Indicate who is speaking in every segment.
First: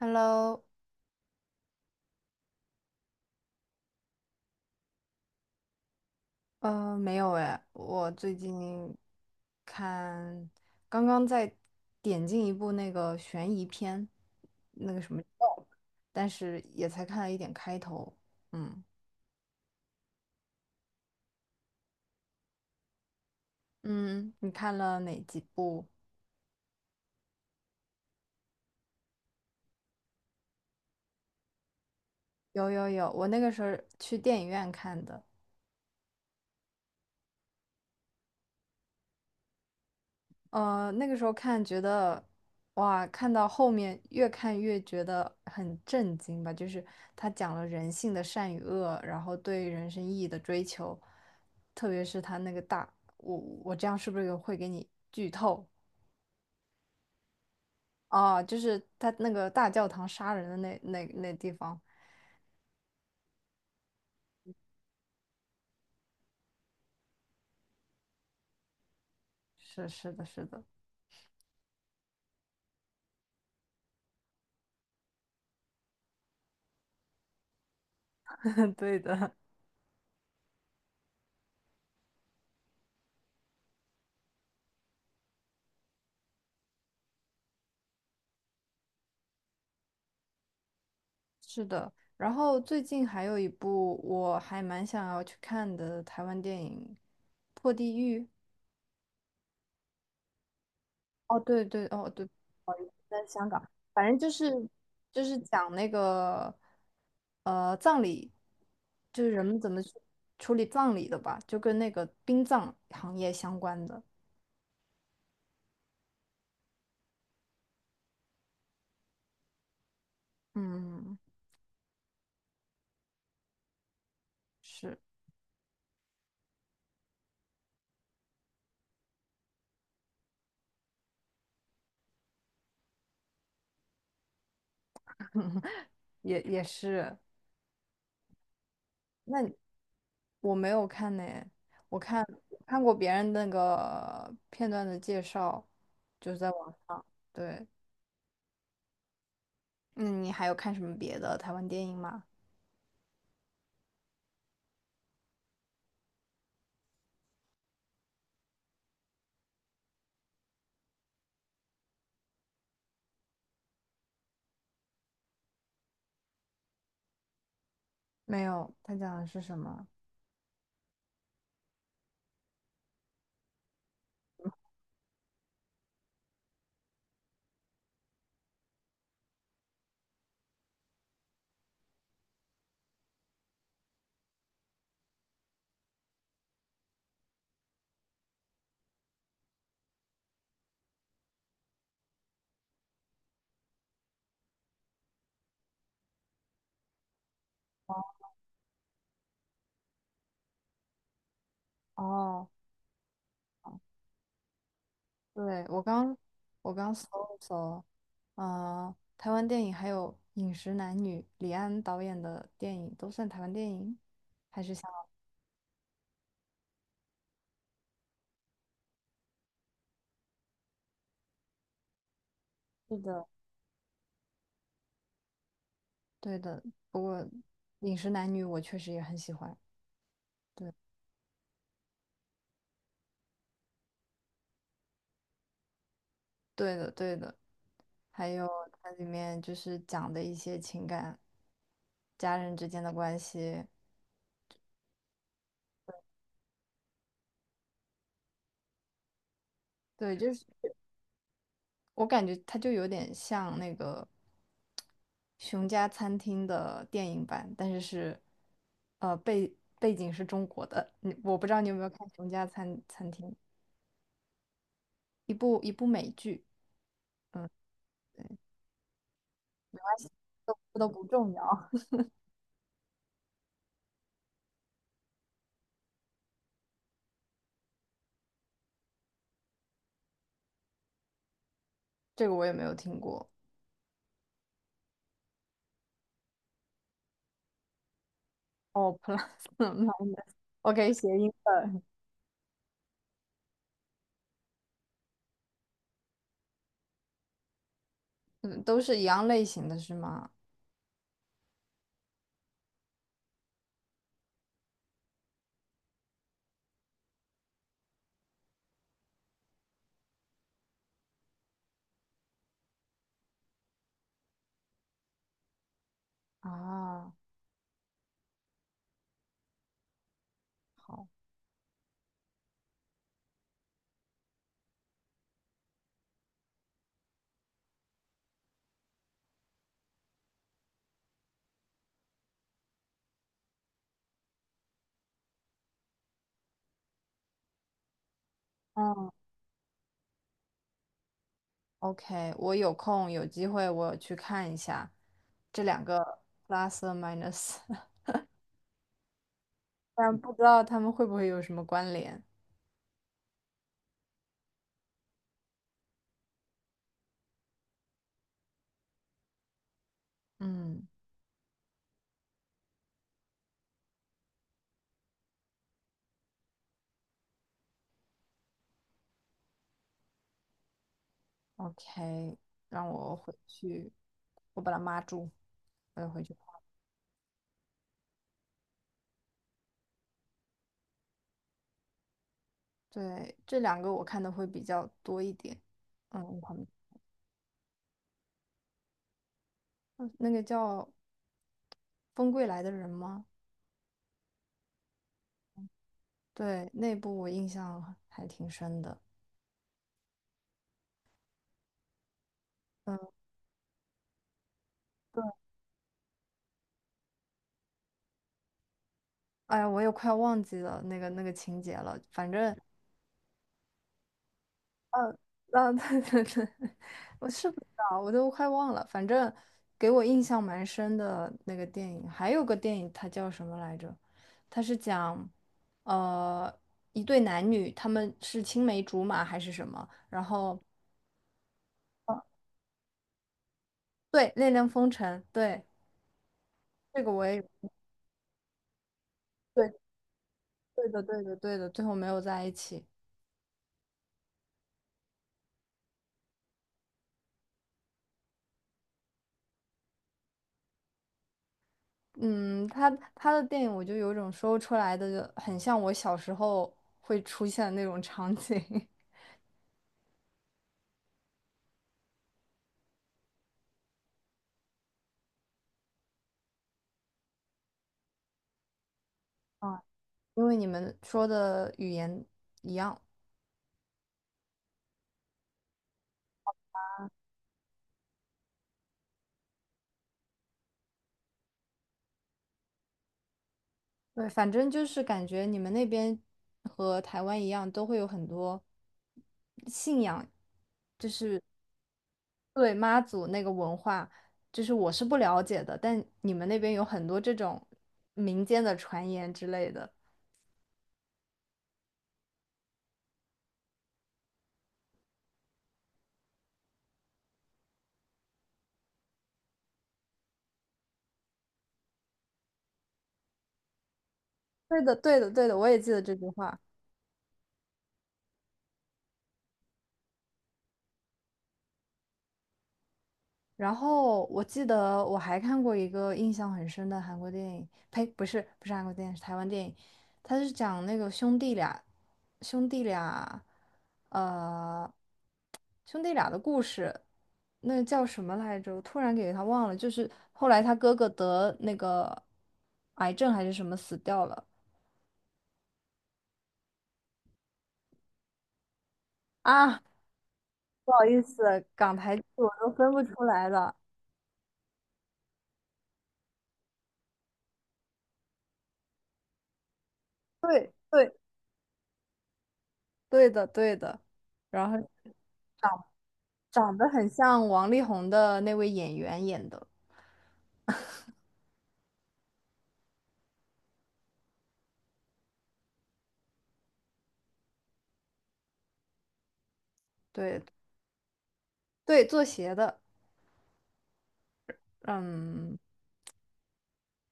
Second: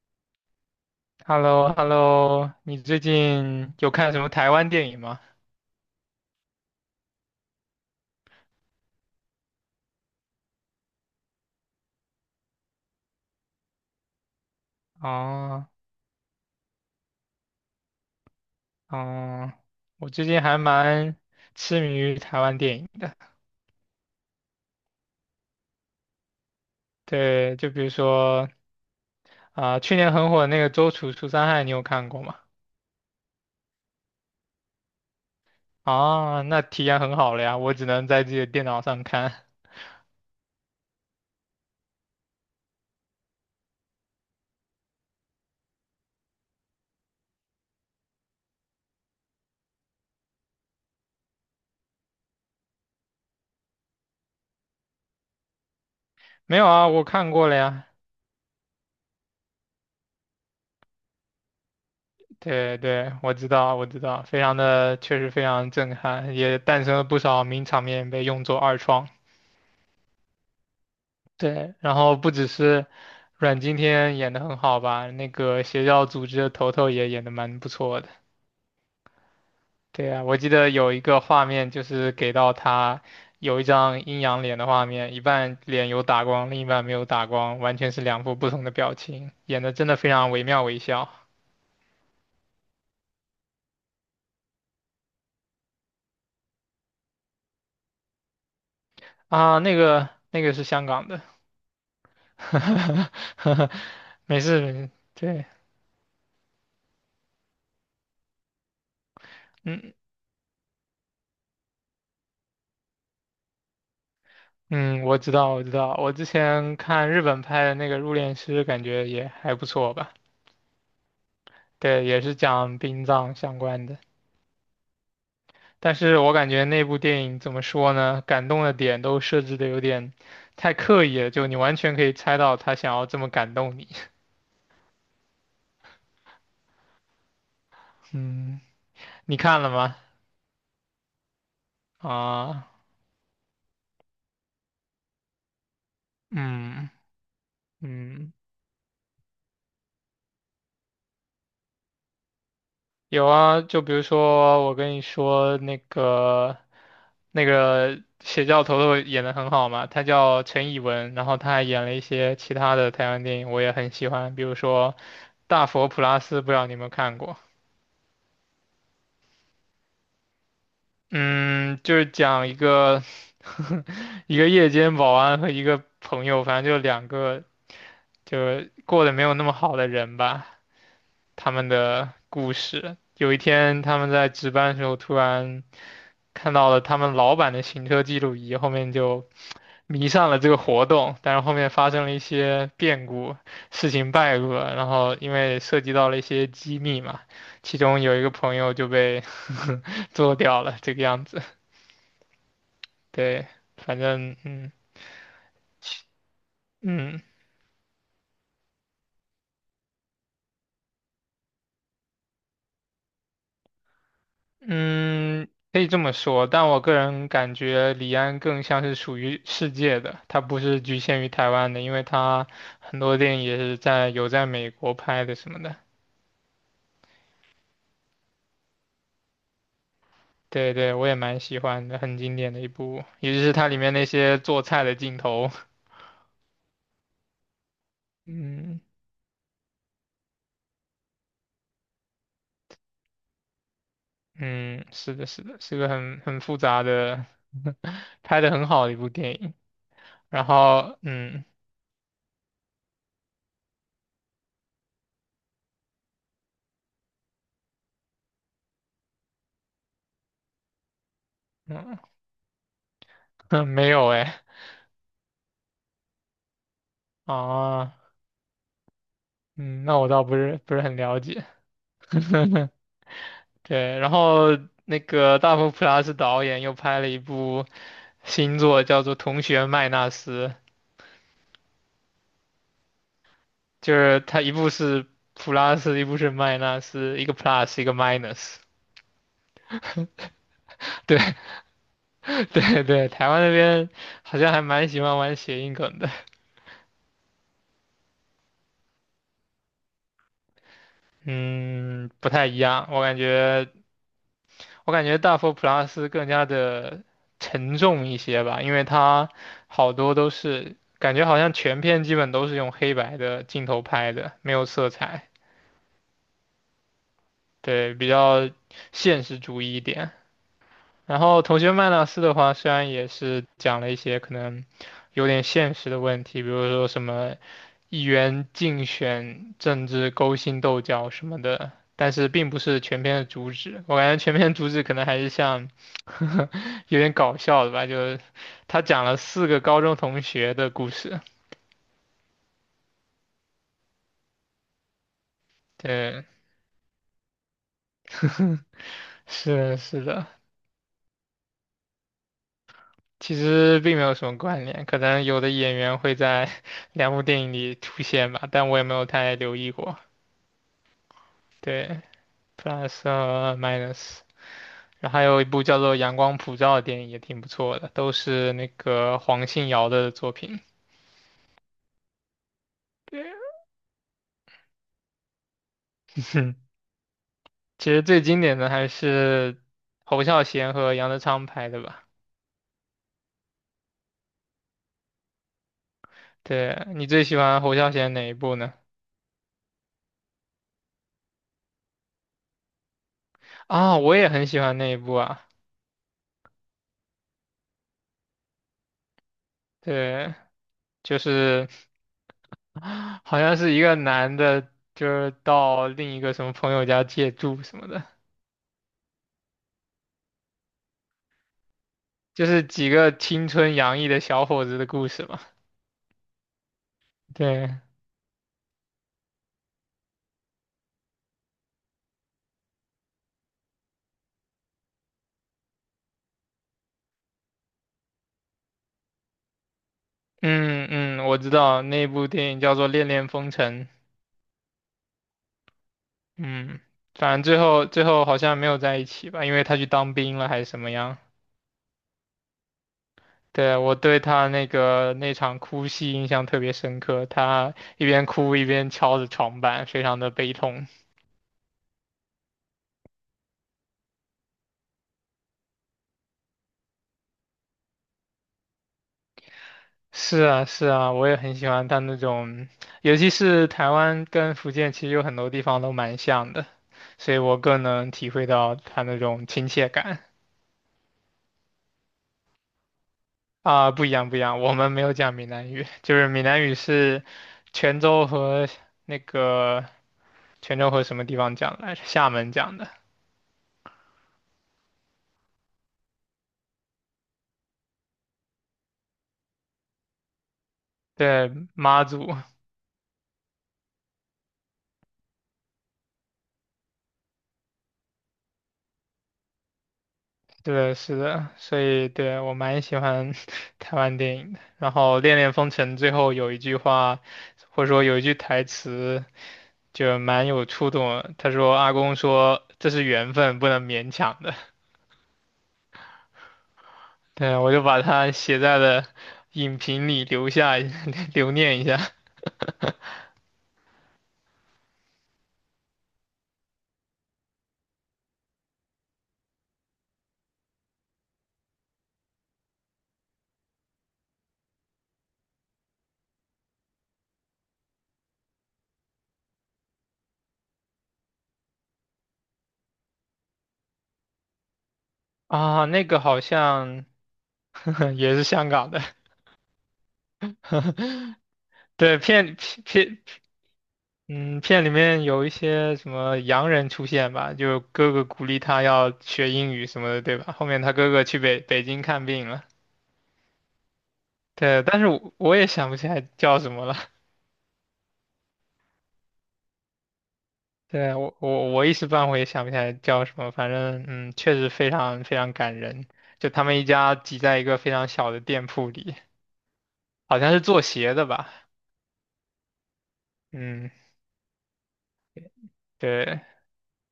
Speaker 1: Hello，
Speaker 2: h e l l o h e l l o 你最近有看什么台湾电影吗？
Speaker 1: 没有哎，我最近看，刚刚在点进一部那个悬疑片，那个什么，
Speaker 2: 哦，
Speaker 1: 但是也才看了一点开头。嗯
Speaker 2: 哦，我最近还蛮痴迷于台湾电影的。
Speaker 1: 嗯，你看了哪几部？
Speaker 2: 对，就比如说啊、去年很火的那个《周处除三害》，你有看过吗？
Speaker 1: 有有有，我那个时候去电影院看的。
Speaker 2: 啊，那体验很好了呀，我只能在自己的电脑上看。
Speaker 1: 那个时候看觉得，哇，看到后面越看越觉得很震惊吧，就是他讲了人性的善与恶，然后对人生意义的追求，特别是他那个大，我我这样是不是有会给你剧透
Speaker 2: 没有啊，我看过了呀。
Speaker 1: 啊？就是他那个大教堂杀人的那地方，
Speaker 2: 对对，我知道，我知道，非常的，确实非常震撼，也诞生了不少名场面被用作二创。
Speaker 1: 是的，是的，
Speaker 2: 对，然后不只是阮经天演的很好吧，那个邪教组织的头头也演的蛮不错的。
Speaker 1: 对的，
Speaker 2: 对啊，我记得有一个画面就是给到他有一张阴阳脸的画面，一半脸有打光，另一半没有打光，完全是两副不同的表情，演的真的非常惟妙惟肖
Speaker 1: 是的。然后最近还有一部我还蛮想要去看的台湾电影《破地狱》。
Speaker 2: 啊。那个是香港的，
Speaker 1: 哦，对对，哦对，不好意思在香港，反正 就
Speaker 2: 没事，
Speaker 1: 是
Speaker 2: 没事，
Speaker 1: 就是
Speaker 2: 对，
Speaker 1: 讲那个葬礼，就是人们怎么去
Speaker 2: 嗯。
Speaker 1: 处理葬礼的吧，就跟那个殡葬行业相关的。
Speaker 2: 嗯，我知道，我知道，我之前看日本拍的那个《入殓师》，感觉也还不错吧。
Speaker 1: 嗯，
Speaker 2: 对，也是讲殡葬相关的。
Speaker 1: 是，
Speaker 2: 但是我感觉那部电影怎么说呢？感动的点都设置的有点太刻意了，就你完全可以猜到他想要这么感动你。
Speaker 1: 也是。
Speaker 2: 嗯，你
Speaker 1: 那你
Speaker 2: 看了吗？
Speaker 1: 我没有看呢，我看
Speaker 2: 啊，
Speaker 1: 看过别人那个片段的介绍，就是在网
Speaker 2: 嗯
Speaker 1: 上。对，
Speaker 2: 嗯，
Speaker 1: 那你还有看什么别的台湾电影吗？
Speaker 2: 有啊。就比如说我跟你说那个邪教头头演的很好嘛，他叫陈以文，然后他还演了一些其他的台湾电影，我也很喜欢，比如说《大佛普拉斯》，不知道你有没有看过。
Speaker 1: 没有，他讲的是什么？
Speaker 2: 嗯，就是讲一个夜间保安和一个朋友，反正就两个就是过得没有那么好的人吧，他们的故事。有一天，他们在值班的时候，突然看到了他们老板的行车记录仪，后面就迷上了这个活动。但是后面发生了一些变故，事情败露了，然后因为涉及到了一些机密嘛，其中有一个朋友就被 做掉了，这个样子。
Speaker 1: 哦。
Speaker 2: 对，反正嗯。
Speaker 1: 对，我刚搜
Speaker 2: 嗯
Speaker 1: 了搜，台湾电影还有《饮食男女》，李安导演的电影都算台湾电影，还是香港？
Speaker 2: 嗯，可以这么说，但我个人感觉李安更像是属于世界的，他不是局限于台湾的，因为他
Speaker 1: 是
Speaker 2: 很多
Speaker 1: 的，
Speaker 2: 电影也是在有在美国拍的什么的。
Speaker 1: 对的。不过《饮食男女》我确实也很喜欢。对，
Speaker 2: 对对，我也蛮喜欢的，很经典的一部，尤其是它里面那些做菜的镜头。
Speaker 1: 对的，对的。还有
Speaker 2: 嗯
Speaker 1: 它里面就是讲的一些情感、家人之间的关系，
Speaker 2: 嗯，是的，是的，是个很复杂的，拍的很好的一部电影。
Speaker 1: 对，就是。
Speaker 2: 然后嗯
Speaker 1: 我感觉它就有点像那个《熊家餐厅》的电影版，但是背景是中国的。我不知道你有没有看《熊家餐厅》，
Speaker 2: 嗯，没有哎
Speaker 1: 一部美剧，
Speaker 2: 啊，
Speaker 1: 对，
Speaker 2: 嗯，那我倒不
Speaker 1: 都
Speaker 2: 是不是
Speaker 1: 都
Speaker 2: 很
Speaker 1: 不
Speaker 2: 了
Speaker 1: 重
Speaker 2: 解。
Speaker 1: 要。
Speaker 2: 对，然后那个大佛普拉斯导演又拍了一部新作，叫做《同学麦纳斯》，
Speaker 1: 这个我也没有听过。
Speaker 2: 就是他一部是 plus,一部是 minus,一个 plus,一个 minus。
Speaker 1: 哦，plus minus，OK，谐
Speaker 2: 对
Speaker 1: 音梗，
Speaker 2: 对对，台湾那边好像还蛮喜欢玩谐音梗的。
Speaker 1: 嗯，都是一样类型的是吗？
Speaker 2: 嗯，不太一样，我感觉大佛普拉斯更加的沉重一些吧，因为它好多都是感觉好像全片基本都是用黑白的镜头拍的，没有色彩。
Speaker 1: 啊，
Speaker 2: 对，比较现实主义一点。
Speaker 1: 好，
Speaker 2: 然后同学麦纳斯的话，虽然也是讲了一些可能有点现实的问题，比如说什么议员竞选、政治勾心斗角什么的，但是并不是全篇的主旨。我感觉全篇主旨可能还是像 有点搞笑的吧，就是他讲
Speaker 1: 嗯
Speaker 2: 了四个高中同学的故事。
Speaker 1: OK，我有空有机会我去看一下这两个
Speaker 2: 对，
Speaker 1: plus or minus，
Speaker 2: 是的是
Speaker 1: 但
Speaker 2: 的。
Speaker 1: 不知道他们会不会有什么关联。
Speaker 2: 其实并没有什么关联，可能有的演员会在 两部电影里出现吧，但我也没有太留意过。
Speaker 1: 嗯
Speaker 2: 对，Plus 和 Minus,然后还有一部叫做《阳光普照》的电影也挺不错的，都是那个黄信尧的作品。
Speaker 1: ，OK，让我
Speaker 2: 对，
Speaker 1: 回去，我把它码住，我要回去看
Speaker 2: 其实最经典的还是侯孝贤和杨德昌拍的吧。
Speaker 1: 对，这两个我看的会比较多一点。嗯，旁边
Speaker 2: 对，你最喜欢侯孝贤哪一部呢？
Speaker 1: 嗯那个叫《风归来的人》吗？
Speaker 2: 啊，我也很喜欢那一部啊。
Speaker 1: 对，那部我印象还挺深的。
Speaker 2: 对，就是。
Speaker 1: 嗯，
Speaker 2: 好像是一个男的，就
Speaker 1: 对，
Speaker 2: 是到另一个什么朋友家借住什么的，
Speaker 1: 哎呀，我也快忘记了那个情节了。反
Speaker 2: 就
Speaker 1: 正
Speaker 2: 是几个青春洋溢的小伙子的故事吧。
Speaker 1: 啊，对 对对，我是不知
Speaker 2: 对，
Speaker 1: 道，我都快忘了。反正给我印象蛮深的那个电影，还有个电影，它叫什么来着？它是讲，呃，一对男女，他们是青梅竹马还是什么？然后，
Speaker 2: 嗯嗯，我知道那
Speaker 1: 哦
Speaker 2: 部电影叫做《恋恋风尘》，
Speaker 1: 对，《恋恋风尘》，对，
Speaker 2: 嗯，
Speaker 1: 这个我
Speaker 2: 反
Speaker 1: 也有，
Speaker 2: 正最后好像没有在一起吧，因为
Speaker 1: 对，
Speaker 2: 他去当兵了还是什
Speaker 1: 对
Speaker 2: 么
Speaker 1: 的，
Speaker 2: 样。
Speaker 1: 对的，对的，最后没有在一起。
Speaker 2: 对，我对他那个那场哭戏印象特别深刻，他一边哭一边敲着床板，非常的悲痛。
Speaker 1: 嗯，他的电影，我就有种说不出来的，很像我小时候会出现的那种场景。
Speaker 2: 是啊，是啊，我也很喜欢他那种，尤其是台湾跟福建，其实有很多地方都蛮像的，所以我更能体会到他那种亲
Speaker 1: 啊。
Speaker 2: 切感
Speaker 1: 因为你们说的语言一样，
Speaker 2: 啊，不一样，不一样，我们没有讲闽南语，就是闽南语是泉州和那个泉州和什么地方讲来着？厦门讲的，
Speaker 1: 对，反正就是感觉你们那边和台湾一样，都会有很多信仰，
Speaker 2: 对，妈祖，
Speaker 1: 对，妈祖那个文化，就是我是不了解的，但你们那边有很多这种民间的传言之类的。
Speaker 2: 对的是的，所以对我蛮喜欢 台湾电影的。然后《恋恋风尘》最后有一句话，或者说有一句台词。就蛮有触动的他说阿公说这是缘分，不能勉强的。
Speaker 1: 对的，对的，对的，我也记得这句话。
Speaker 2: 对啊，我就把它写在了影评里留下 留念一下
Speaker 1: 然后我记得我还看过一个印象很深的韩国电影，呸，不是不是韩国电影，是台湾电影，他是讲那个兄弟俩，呃，兄弟俩的故事，那个叫什么来着？我突然给他忘了，就是后来他哥哥得那个癌症还是什么死掉了
Speaker 2: 啊。那个好像 也是香港的，
Speaker 1: 啊，不好意思，港台
Speaker 2: 对，
Speaker 1: 剧我都分不
Speaker 2: 片
Speaker 1: 出来了。
Speaker 2: 嗯片里面有一些什么洋人出现吧，就哥哥鼓励他要学英语什么的，对吧？后
Speaker 1: 对
Speaker 2: 面他哥
Speaker 1: 对
Speaker 2: 哥去北京看病了。
Speaker 1: 对的对的，然
Speaker 2: 对，
Speaker 1: 后。
Speaker 2: 但是我也想不起来叫什
Speaker 1: 长
Speaker 2: 么
Speaker 1: 得
Speaker 2: 了。
Speaker 1: 很像王力宏的那位演员演的，
Speaker 2: 对，我一时半会也想不起来叫什么，反正确实非常非常感人。就他们一家挤在一个非常小的店铺里，好
Speaker 1: 对
Speaker 2: 像是做鞋的吧？
Speaker 1: 对，做鞋的，
Speaker 2: 嗯，
Speaker 1: 嗯，
Speaker 2: 对，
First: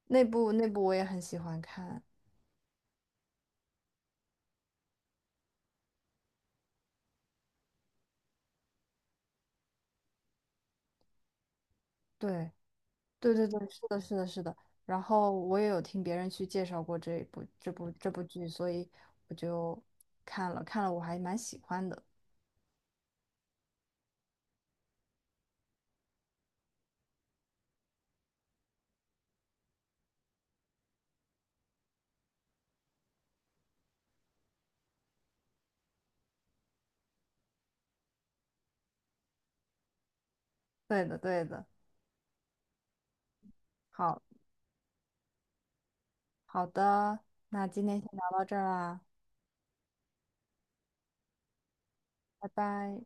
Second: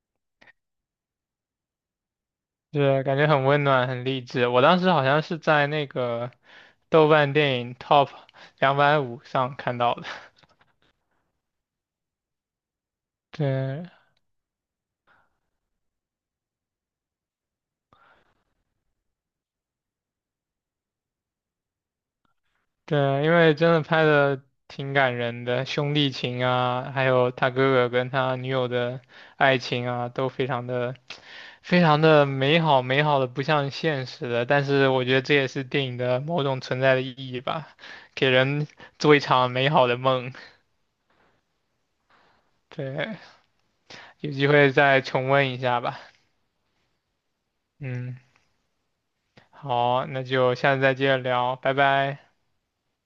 Speaker 1: 那部我也很喜欢看，
Speaker 2: 是感觉很温暖，很励志。我当时好像是在那个豆瓣电影 Top 250上看到的。
Speaker 1: 对对对对，是
Speaker 2: 对，
Speaker 1: 的，是的，是的。然后我也有听别人去介绍过这一部这部这部剧，所以我就看了，我还蛮喜欢的。
Speaker 2: 对，因为真的拍的挺感人的，兄弟情啊，还有他哥哥跟他女友的爱情啊，都非常的、非常的美好，美好的不像现实的。但是我觉得这也是电影的某种存在的意义吧，给人做一场美好的梦。
Speaker 1: 对的，对的，
Speaker 2: 对，
Speaker 1: 好
Speaker 2: 有机会再重温一下吧。
Speaker 1: 好的，那今天先
Speaker 2: 嗯，
Speaker 1: 聊到这儿啦，
Speaker 2: 好，那就下次再接着聊，拜拜。
Speaker 1: 拜拜。